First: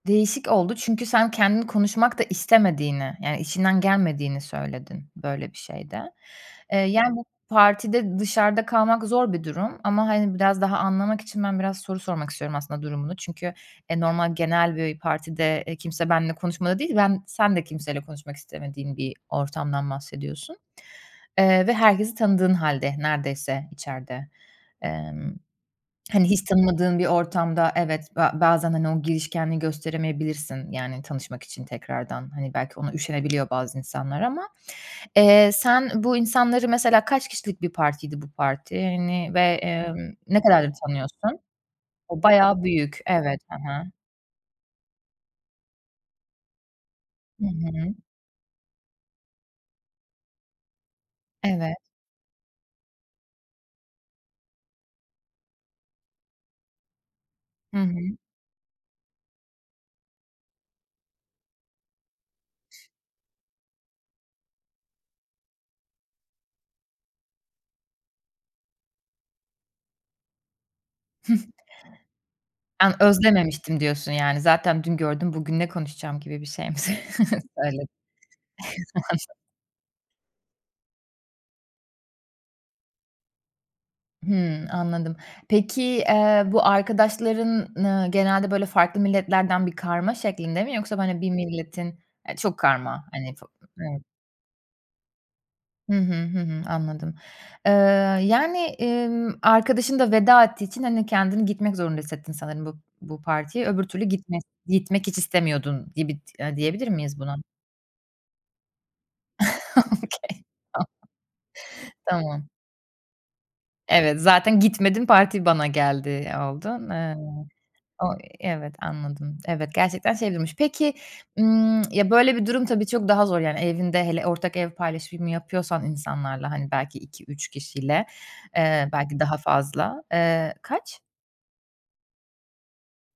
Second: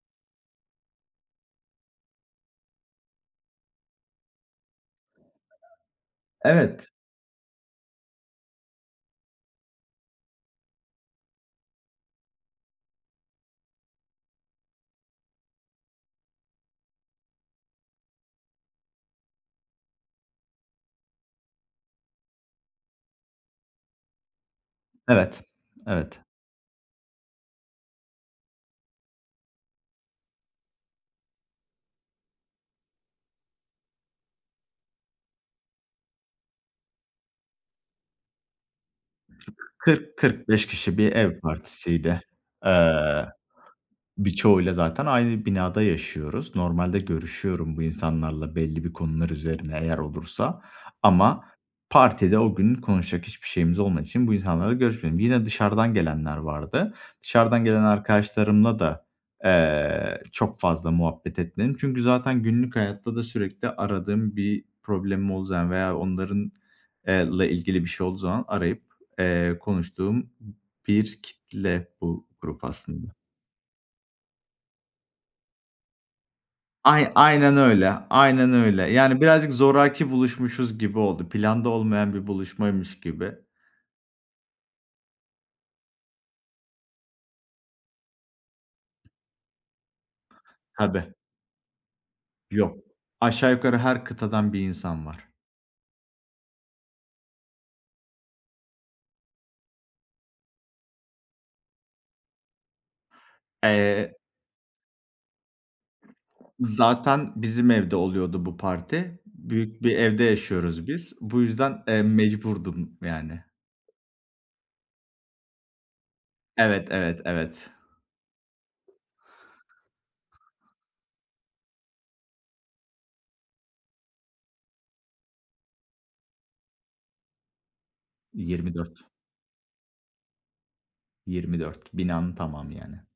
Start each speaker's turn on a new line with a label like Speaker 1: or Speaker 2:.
Speaker 1: Değişik oldu çünkü sen kendin konuşmak da istemediğini yani içinden gelmediğini söyledin böyle bir şeyde. Eee,
Speaker 2: Evet.
Speaker 1: yani, bu partide dışarıda kalmak zor bir durum ama, hani, biraz daha anlamak için ben biraz soru sormak istiyorum aslında durumunu. Çünkü, e, normal, genel bir partide, eee, kimse benimle konuşmadı değil, ben sen de kimseyle konuşmak istemediğin bir ortamdan bahsediyorsun. Eee, ve herkesi tanıdığın hâlde neredeyse içeride. Emm,
Speaker 2: Evet. Evet.
Speaker 1: hani, hiç tanımadığın bir ortamda evet, ba bazen, hani, o girişkenliği gösteremeyebilirsin yani tanışmak için tekrardan, hani, belki ona üşenebiliyor bazı insanlar ama Eee, sen bu insanları Mesela kaç kişilik bir partiydi bu parti, hani, ve, emm,
Speaker 2: kırk
Speaker 1: ne
Speaker 2: kırk beş
Speaker 1: kadardır
Speaker 2: kişi bir
Speaker 1: tanıyorsun?
Speaker 2: ev partisiydi.
Speaker 1: O! Bayağı büyük.
Speaker 2: Eee,
Speaker 1: Evet. Hı hı.
Speaker 2: birçoğuyla zaten aynı binada yaşıyoruz. Normalde
Speaker 1: Hı
Speaker 2: görüşüyorum bu
Speaker 1: hı.
Speaker 2: insanlarla belli bir konular üzerine eğer olursa. Ama
Speaker 1: Evet.
Speaker 2: partide o gün konuşacak hiçbir şeyimiz olmadığı için bu insanlarla görüşmedim. Yine dışarıdan gelenler vardı. Dışarıdan
Speaker 1: Hı
Speaker 2: gelen
Speaker 1: hı.
Speaker 2: arkadaşlarımla da, eee, çok fazla muhabbet etmedim. Çünkü zaten günlük hayatta da sürekli aradığım, bir problemim olduğu zaman veya onların, eee, la ilgili bir şey olduğu zaman arayıp, eee, konuştuğum bir kitle bu grup
Speaker 1: An
Speaker 2: aslında.
Speaker 1: özlememiştim diyorsun yani. Zaten dün gördüm, bugün ne konuşacağım gibi bir şey mi söy
Speaker 2: Ayn aynen
Speaker 1: söyle
Speaker 2: öyle, aynen öyle. Yani
Speaker 1: Maşal
Speaker 2: birazcık zoraki buluşmuşuz gibi oldu. Planda olmayan bir buluşmaymış gibi.
Speaker 1: Hımm, anladım. Peki, eee, bu arkadaşların, ııı, genelde böyle farklı milletlerden bir karma şeklinde mi yoksa,
Speaker 2: Tabii.
Speaker 1: hani, bir milletin Eee, çok
Speaker 2: Yo.
Speaker 1: karma, hani, fa
Speaker 2: Aşağı yukarı
Speaker 1: Evet.
Speaker 2: her kıtadan bir insan var.
Speaker 1: Hı hı, hı hı, anladım. Eee, yani, emm, arkadaşın da veda ettiği için, hani, kendini gitmek zorunda hissettin sanırım bu bu partiye. Öbür türlü
Speaker 2: Eee
Speaker 1: gitmes gitmek hiç istemiyordun gibi ti eee, diyebilir miyiz
Speaker 2: Zaten
Speaker 1: buna?
Speaker 2: bizim evde oluyordu bu parti. Büyük bir evde
Speaker 1: Okay.
Speaker 2: yaşıyoruz biz. Bu yüzden,
Speaker 1: [unintelligible]
Speaker 2: eee,
Speaker 1: Tamam.
Speaker 2: mecburdum yani.
Speaker 1: Evet, zaten gitmedim, parti bana geldi, eee,
Speaker 2: Evet,
Speaker 1: oldun. Eee,
Speaker 2: evet, evet.
Speaker 1: o evet, anladım. Evet, gerçekten şey [unintelligible] Peki, ımm, ya, böyle bir durum tabii, çok daha zor yani evinde hele ortak ev paylaşımı yapıyorsan insanlarla, hani, belki 2-3 kişiyle,
Speaker 2: yirmi
Speaker 1: eee,
Speaker 2: dört
Speaker 1: belki daha fazla. Eee kaç?
Speaker 2: 24 Binanın tamamı yani.